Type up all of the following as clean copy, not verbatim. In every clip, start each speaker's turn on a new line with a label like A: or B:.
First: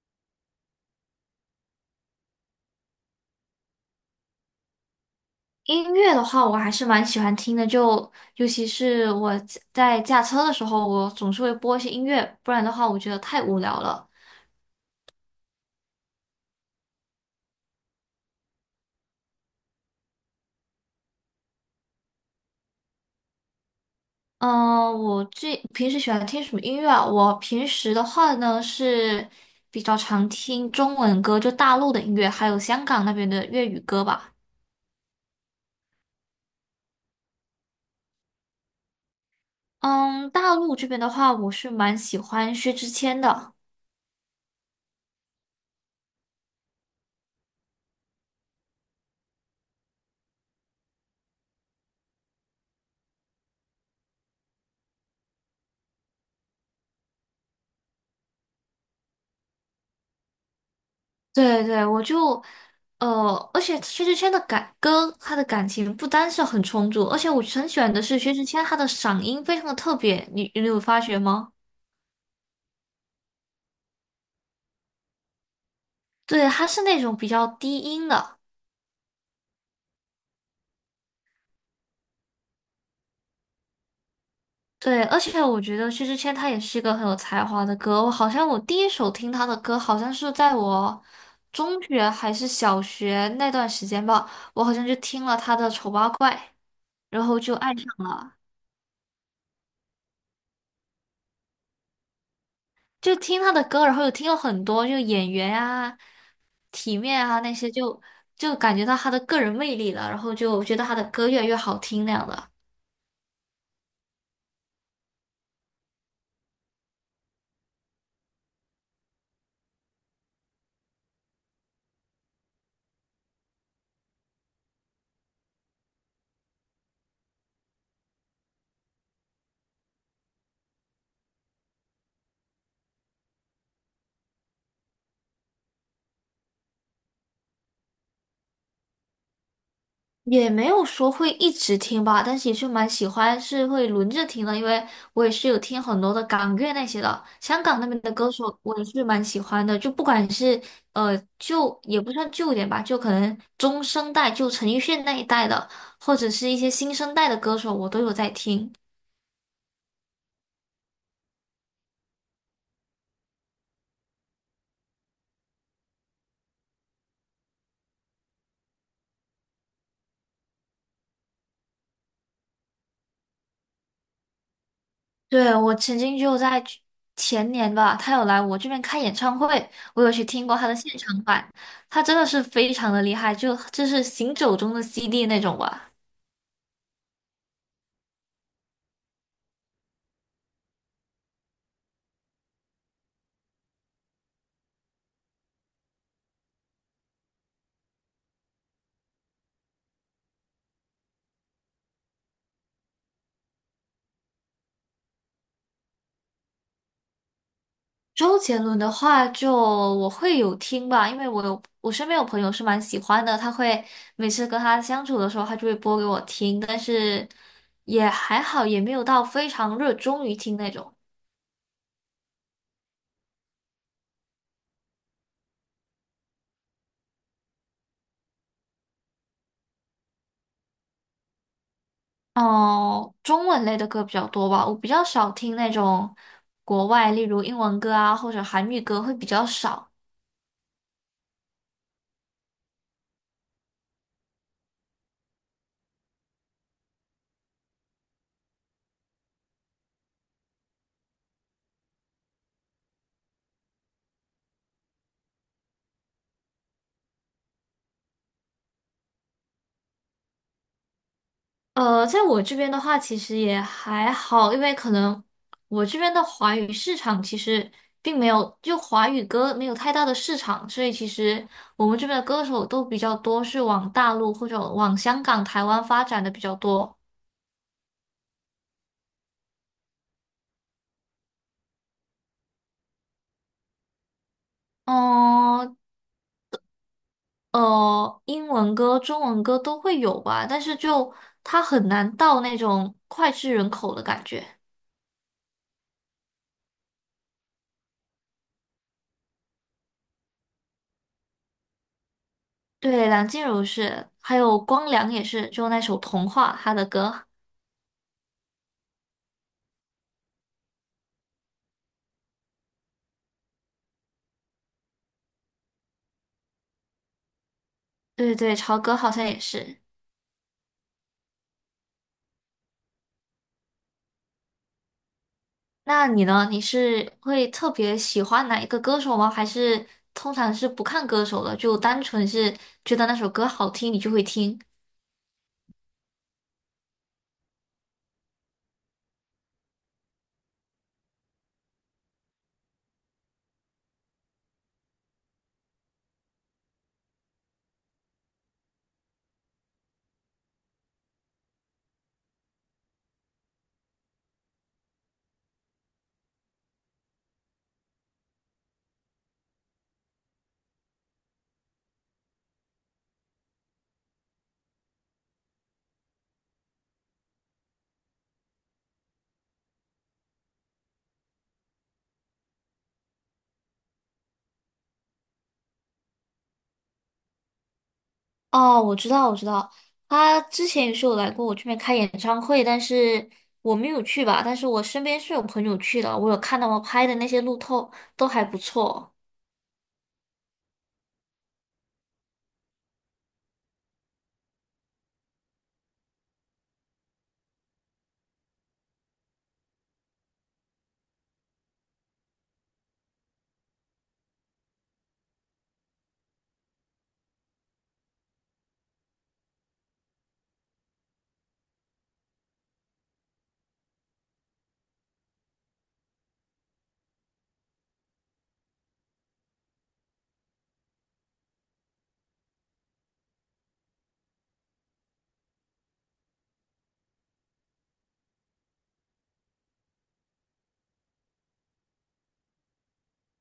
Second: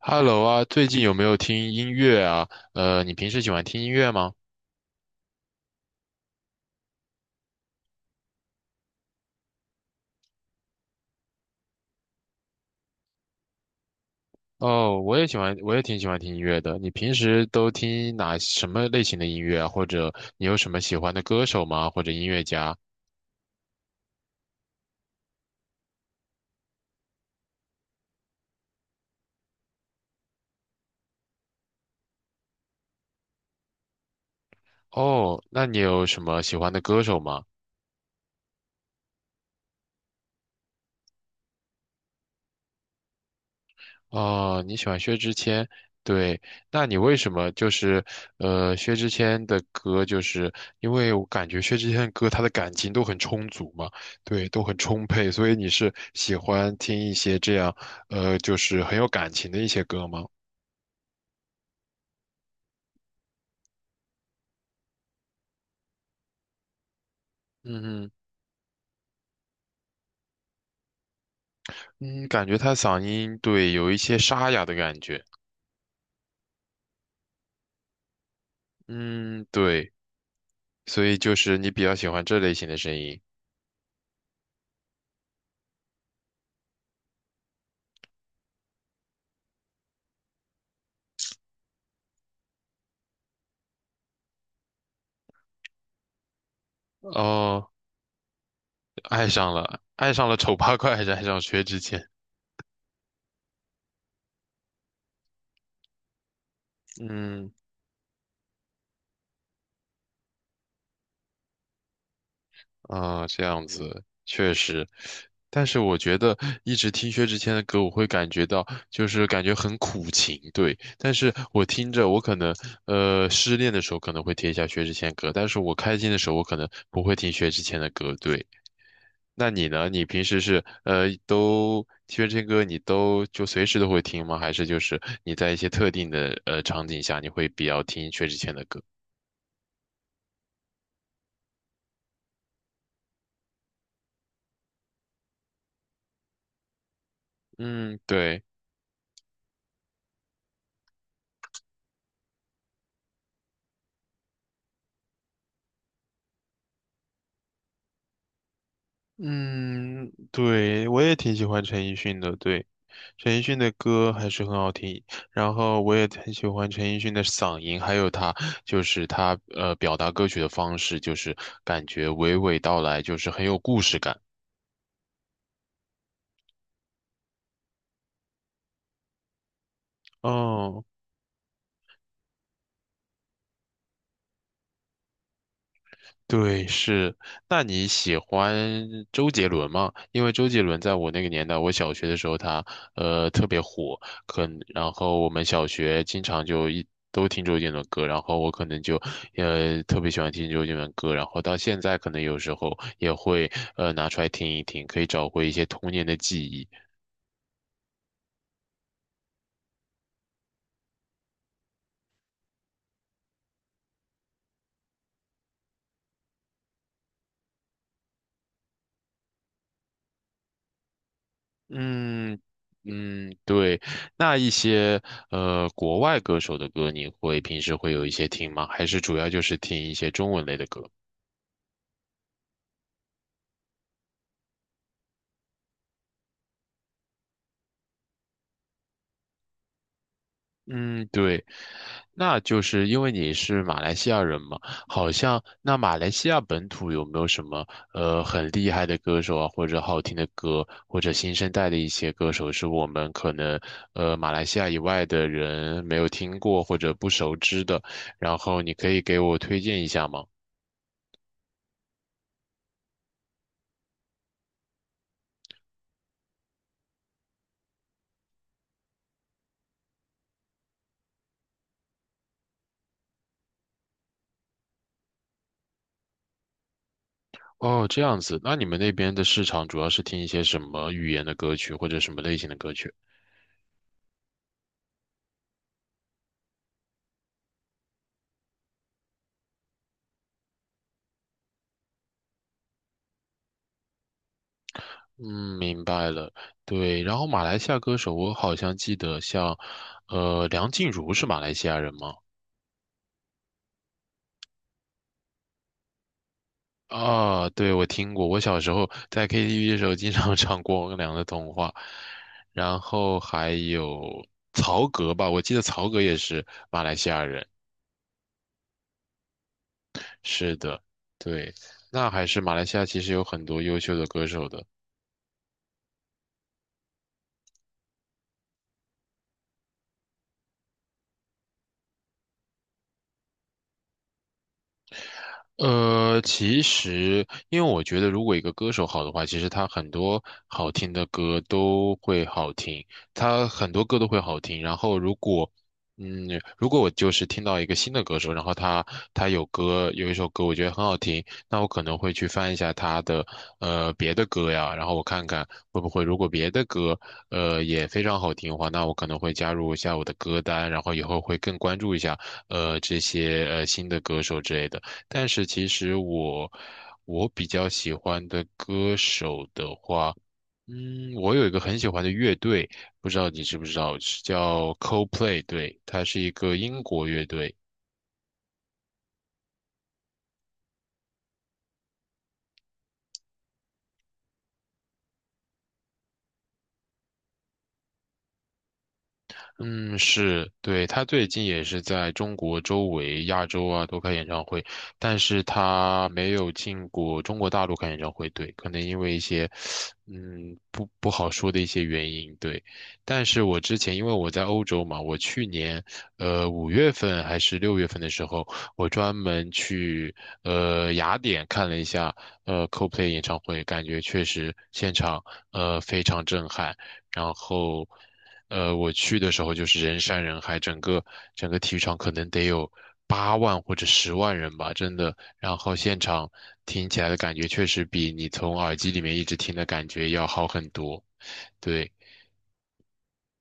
A: Hello 啊，最近有没有听音乐啊？你平时喜欢听音乐吗？
B: 音乐的话，我还是蛮喜欢听的，就尤其是我在驾车的时候，我总是会播一些音乐，不然的话，我觉得太无聊了。
A: 哦，我也喜欢，我也挺喜欢听音乐的。你平时都听哪什么类型的音乐啊？或者你有什么喜欢的歌手吗？或者音乐家？
B: 嗯、我最平时喜欢听什么音乐啊？我平时的话呢是比较常听中文歌，就大陆的音乐，还有香港那边的粤语歌吧。
A: 哦，那你有什么喜欢的歌手吗？
B: 嗯，大陆这边的话，我是蛮喜欢薛之谦的。
A: 哦，你喜欢薛之谦，对，那你为什么就是薛之谦的歌，就是因为我感觉薛之谦的歌他的感情都很充足嘛，对，都很充沛，所以你是喜欢听一些这样就是很有感情的一些歌吗？
B: 对对，我就，而且薛之谦的感歌，他的感情不单是很充足，而且我很喜欢的
A: 嗯
B: 是薛之谦，他的嗓音非常的特别，你有发觉吗？
A: 嗯，感觉他嗓音对有一些沙哑的感觉，
B: 对，他是那种比较低音的。
A: 嗯对，所以就是你比较喜欢这类型的声音，
B: 对，而且我觉得薛之谦他也是一个很有才华的歌，我好像我第一首听他的歌，好像是在我中学还是小学那段时间吧，我好像就听了他的《丑八怪》，然后就
A: 哦，
B: 爱上了，
A: 爱上了，爱上了丑八怪，还是爱上薛之谦？
B: 就听他的歌，然后又听了很多，就演员啊。体面啊
A: 嗯。
B: 那些就，就感觉到他的个人魅力了，然后就觉得他的歌越来越好听那样的。
A: 啊，这样子确实，但是我觉得一直听薛之谦的歌，我会感觉到就是感觉很苦情，对。但是我听着，我可能失恋的时候可能会听一下薛之谦歌，但是我开心的时候我可能不会听薛之谦的歌，对。那你呢？你平时是都薛之谦歌你都就随时都会听吗？还是就是你在一些特定的场景下你会比较听薛之谦的歌？
B: 也没有说会一直听吧，但是也是蛮喜欢，是会轮着听的，因为我也是有听很多的港乐那些的，香港那
A: 嗯，
B: 边的歌
A: 对。
B: 手我也是蛮喜欢的，就不管是旧也不算旧一点吧，就可能中生代，就陈奕迅那一代的，或者是一些新生代的歌手，我都有在听。
A: 嗯，对，我也挺喜欢陈奕迅的，对，陈奕迅的歌还是很好听，然后我也很喜欢陈奕迅的嗓音，还有他就是他表达歌曲的方式，就是感觉娓娓道来，就是很有故事感。
B: 对，我曾经就在去前年吧，他有来我这边开演唱会，我有去听过他的
A: 哦。
B: 现场版，他真的是非常的厉害，就是行走中的 CD 那种吧。
A: 对，是。那你喜欢周杰伦吗？因为周杰伦在我那个年代，我小学的时候他特别火，可能然后我们小学经常就一都听周杰伦歌，然后我可能就特别喜欢听周杰伦歌，然后到现在可能有时候也会拿出来听一听，可以找回一些童年的记忆。
B: 周杰伦的话就我会有听吧，因为我身边有朋友是蛮喜欢的，他会每次跟他相处的时候，他就会播给我听，但是也还好，也没有到非常热衷于听那种。
A: 嗯嗯，对。那一些国外歌手的歌，你会平时会有一些听吗？还是主要就是听一些中文类的歌？
B: 哦，中文类的歌比较多吧，我比较少听那种国外，例如英文歌啊，或者韩语歌会比较少。
A: 嗯，对，那就是因为你是马来西亚人嘛，好像那马来西亚本土有没有什么很厉害的歌手啊，或者好听的歌，或者新生代的一些歌手，是我们可能马来西亚以外的人没有听过或者不熟知的，然后你可以给我推荐一下吗？
B: 在我这边的话，其实也还好，因为可能我这边的华语市场其实并没有，就华语歌没有太大的市场，所以其实我们这边的歌手都比较多是往大陆或者往香港、台湾发展的比较多。
A: 哦，这样子，那你们那边的市场主要是听一些什么语言的歌曲，或者什么类型的歌曲？
B: 哦，英文歌、中文歌都会有吧，但是就它很难到那种脍炙人口的感觉。
A: 嗯，明白了。对，然后马来西亚歌手，我好像记得像，梁静茹是马来西亚人吗？
B: 对，梁静茹是，还有光良也是，就那首《童话》他的歌。
A: 啊，对，我听过。我小时候在 KTV 的时候经常 唱《光良的童话》，然后还有曹格吧，我记得曹格也是马来西亚人。
B: 对对，潮歌好像也是。
A: 是的，对，那还是马来西亚其实有很多优秀的歌手的。
B: 那你呢？你是会特别喜欢哪一个歌手吗？还是通常是不看歌手的，就单纯是觉得那首歌好听，你就会听？
A: 其实，因为我觉得，如果一个歌手好的话，其实他很多好听的歌都会好听，他很多歌都会好听。然后，如果，嗯，如果我就是听到一个新的歌手，然后他有一首歌我觉得很好听，那我可能会去翻一下他的别的歌呀，然后我看看会不会，如果别的歌也非常好听的话，那我可能会加入一下我的歌单，然后以后会更关注一下这些新的歌手之类的。但是其实我比较喜欢的歌手的话，嗯，我有一个很喜欢的乐队，不知道你知不知道，是叫 Coldplay，对，它是一个英国乐队。
B: 哦，我知道，我知道，他之前也是有来过我这边开演唱会，但是我没有去吧。但是我身边是有朋友去的，我有看到我拍的那些路透都还不错。
A: 嗯，是，对，他最近也是在中国周围、亚洲啊都开演唱会，但是他没有进过中国大陆开演唱会，对，可能因为一些，嗯，不好说的一些原因，对。但是我之前因为我在欧洲嘛，我去年，5月份还是6月份的时候，我专门去，雅典看了一下，Coldplay 演唱会，感觉确实现场，非常震撼，然后。我去的时候就是人山人海，整个体育场可能得有8万或者10万人吧，真的。然后现场听起来的感觉确实比你从耳机里面一直听的感觉要好很多。对，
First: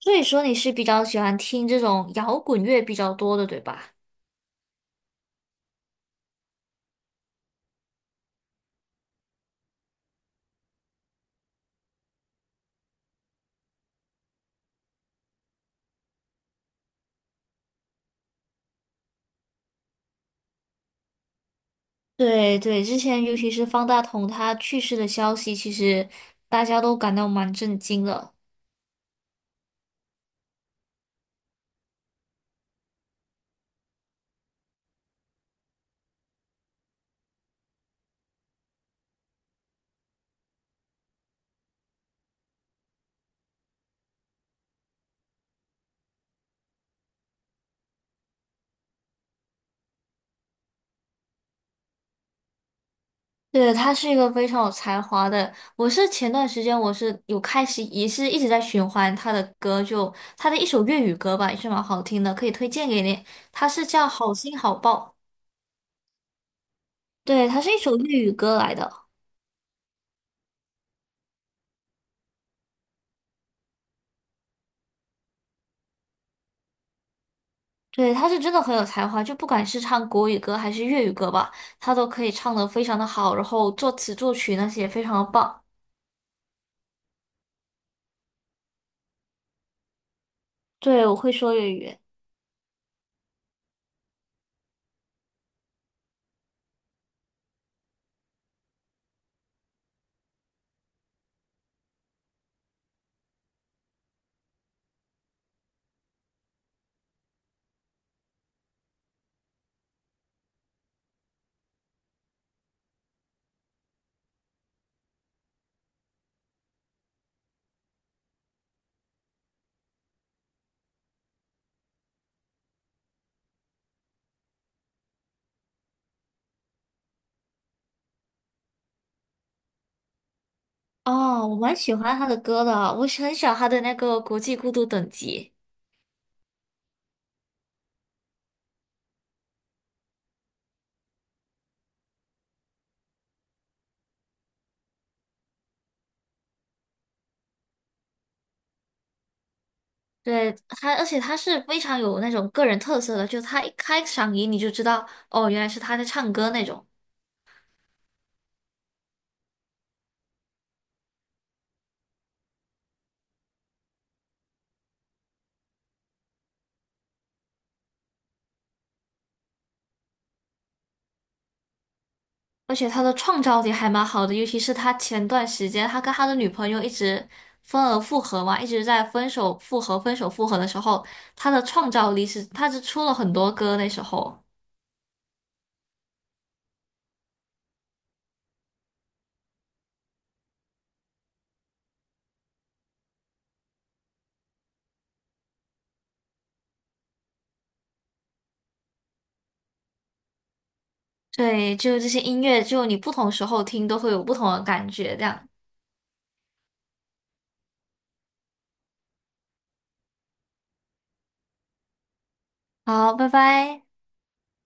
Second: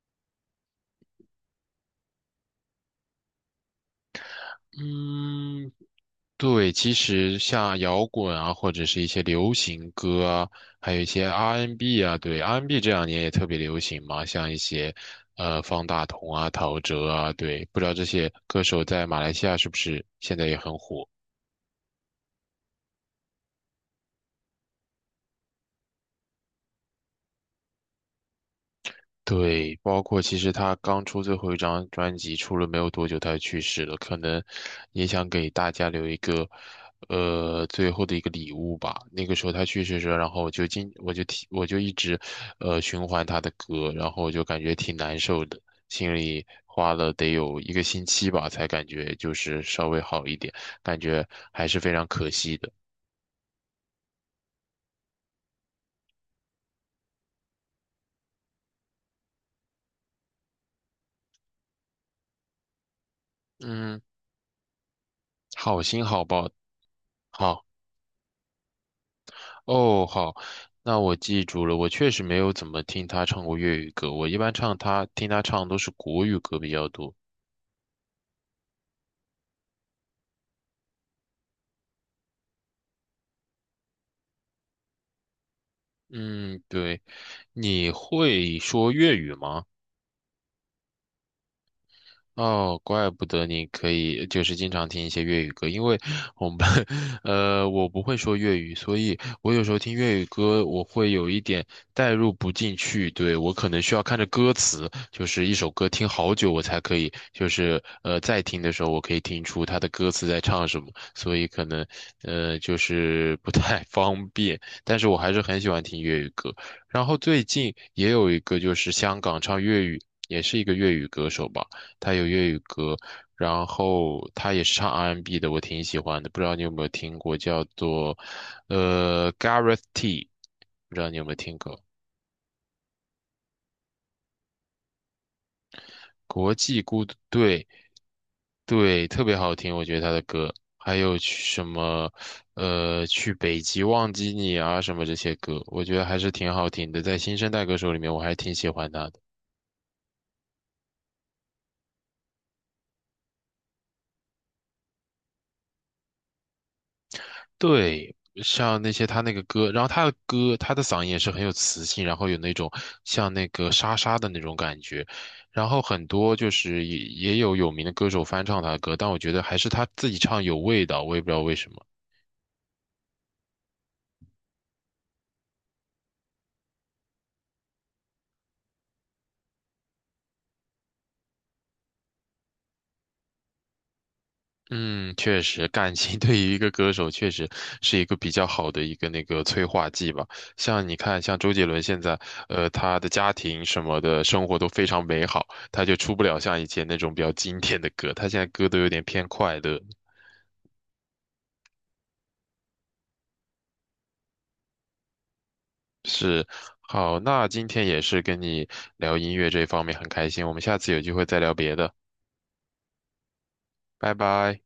B: 所以说你是比较喜欢听这种摇滚乐比较多的，对吧？
A: 嗯，对，其实像摇滚啊，或者是一些流行歌啊，还有一些 R&B n 啊，对，R&B n 这2年也特别流行嘛，像一些方大同啊、陶喆啊，对，不知道这些歌手在马来西亚是不是现在也很火。
B: 对对，之前尤其是方大同他去世的消息，其实大家都感到蛮震惊的。
A: 对，包括其实他刚出最后一张专辑出了没有多久，他就去世了，可能也想给大家留一个，最后的一个礼物吧。那个时候他去世的时候，然后我就一直，循环他的歌，然后我就感觉挺难受的，心里花了得有一个星期吧，才感觉就是稍微好一点，感觉还是非常可惜的。
B: 对，他是一个非常有才华的。我是前段时间我是有开始也是一直在循环他的歌，就他的一首粤语歌吧，也是蛮好听的，可以推荐给你。他是
A: 嗯，
B: 叫《好心好报》，
A: 好心好报，
B: 对，他
A: 好。
B: 是一首粤语歌来的。
A: 哦，好，那我记住了。我确实没有怎么听他唱过粤语歌，我一般唱他听他唱都是国语歌比较多。
B: 对，他是真的很有才华，就不管是唱国语歌还是粤语歌吧，他都可以唱的非常的好，然后作词作曲那些也非常的棒。
A: 嗯，对，你会说粤语吗？
B: 对，我会说粤语。
A: 哦，怪不得你可以就是经常听一些粤语歌，因为我们班，我不会说粤语，所以我有时候听粤语歌，我会有一点代入不进去，对，我可能需要看着歌词，就是一首歌听好久我才可以，就是在听的时候我可以听出他的歌词在唱什么，所以可能就是不太 方便，但是我还是很喜欢听粤语歌。然后最近也有一个就是香港唱粤语，也是一个粤语歌手吧。他有粤语歌，然后他也是唱 R&B 的，我挺喜欢的。不知道你有没有听过，叫做Gareth T，不知道你有没有
B: 哦，
A: 听
B: 我蛮
A: 过？
B: 喜欢他的歌的，我是很喜欢他的那个《国际孤独等级》。
A: 国际孤独队，对对，特别好听，我觉得他的歌。还有去什么去北极忘记你啊什么这些歌，我觉得还是挺好听的。在新生代歌手里面，我还挺喜欢他的。
B: 对他，而且他是非常有那种个人特色的，就他一开嗓音你就知道，哦，原来是他在唱歌那种。
A: 对，像那些他那个歌，然后他的歌，他的嗓音也是很有磁性，然后有那种像那个沙沙的那种感觉，然后很多就是也有名的歌手翻唱他的歌，但我觉得还是他自己唱有味道，我也不知道为什么。
B: 而且他的创造力还蛮好的，尤其是他前段时间他跟他的女朋友一直分而复合嘛，一直在分手复合、分手复合的时候，他的创造力是他是出了很多歌那时候。
A: 嗯，确实，感情 对于一个歌手确实是一个比较好的一个那个催化剂吧。像你看，像周杰伦现在，他的家庭什么的生活都非常美好，他就出不了像以前那种比较经典的歌，他现在歌都有点偏快乐。
B: 对，就这些音乐，就你不同时候听都会有不同的感觉，这样。
A: 是，好，那今天也是跟你聊音乐这方面很开心，我们下次有机会再聊别的，
B: 好，拜拜。
A: 拜拜。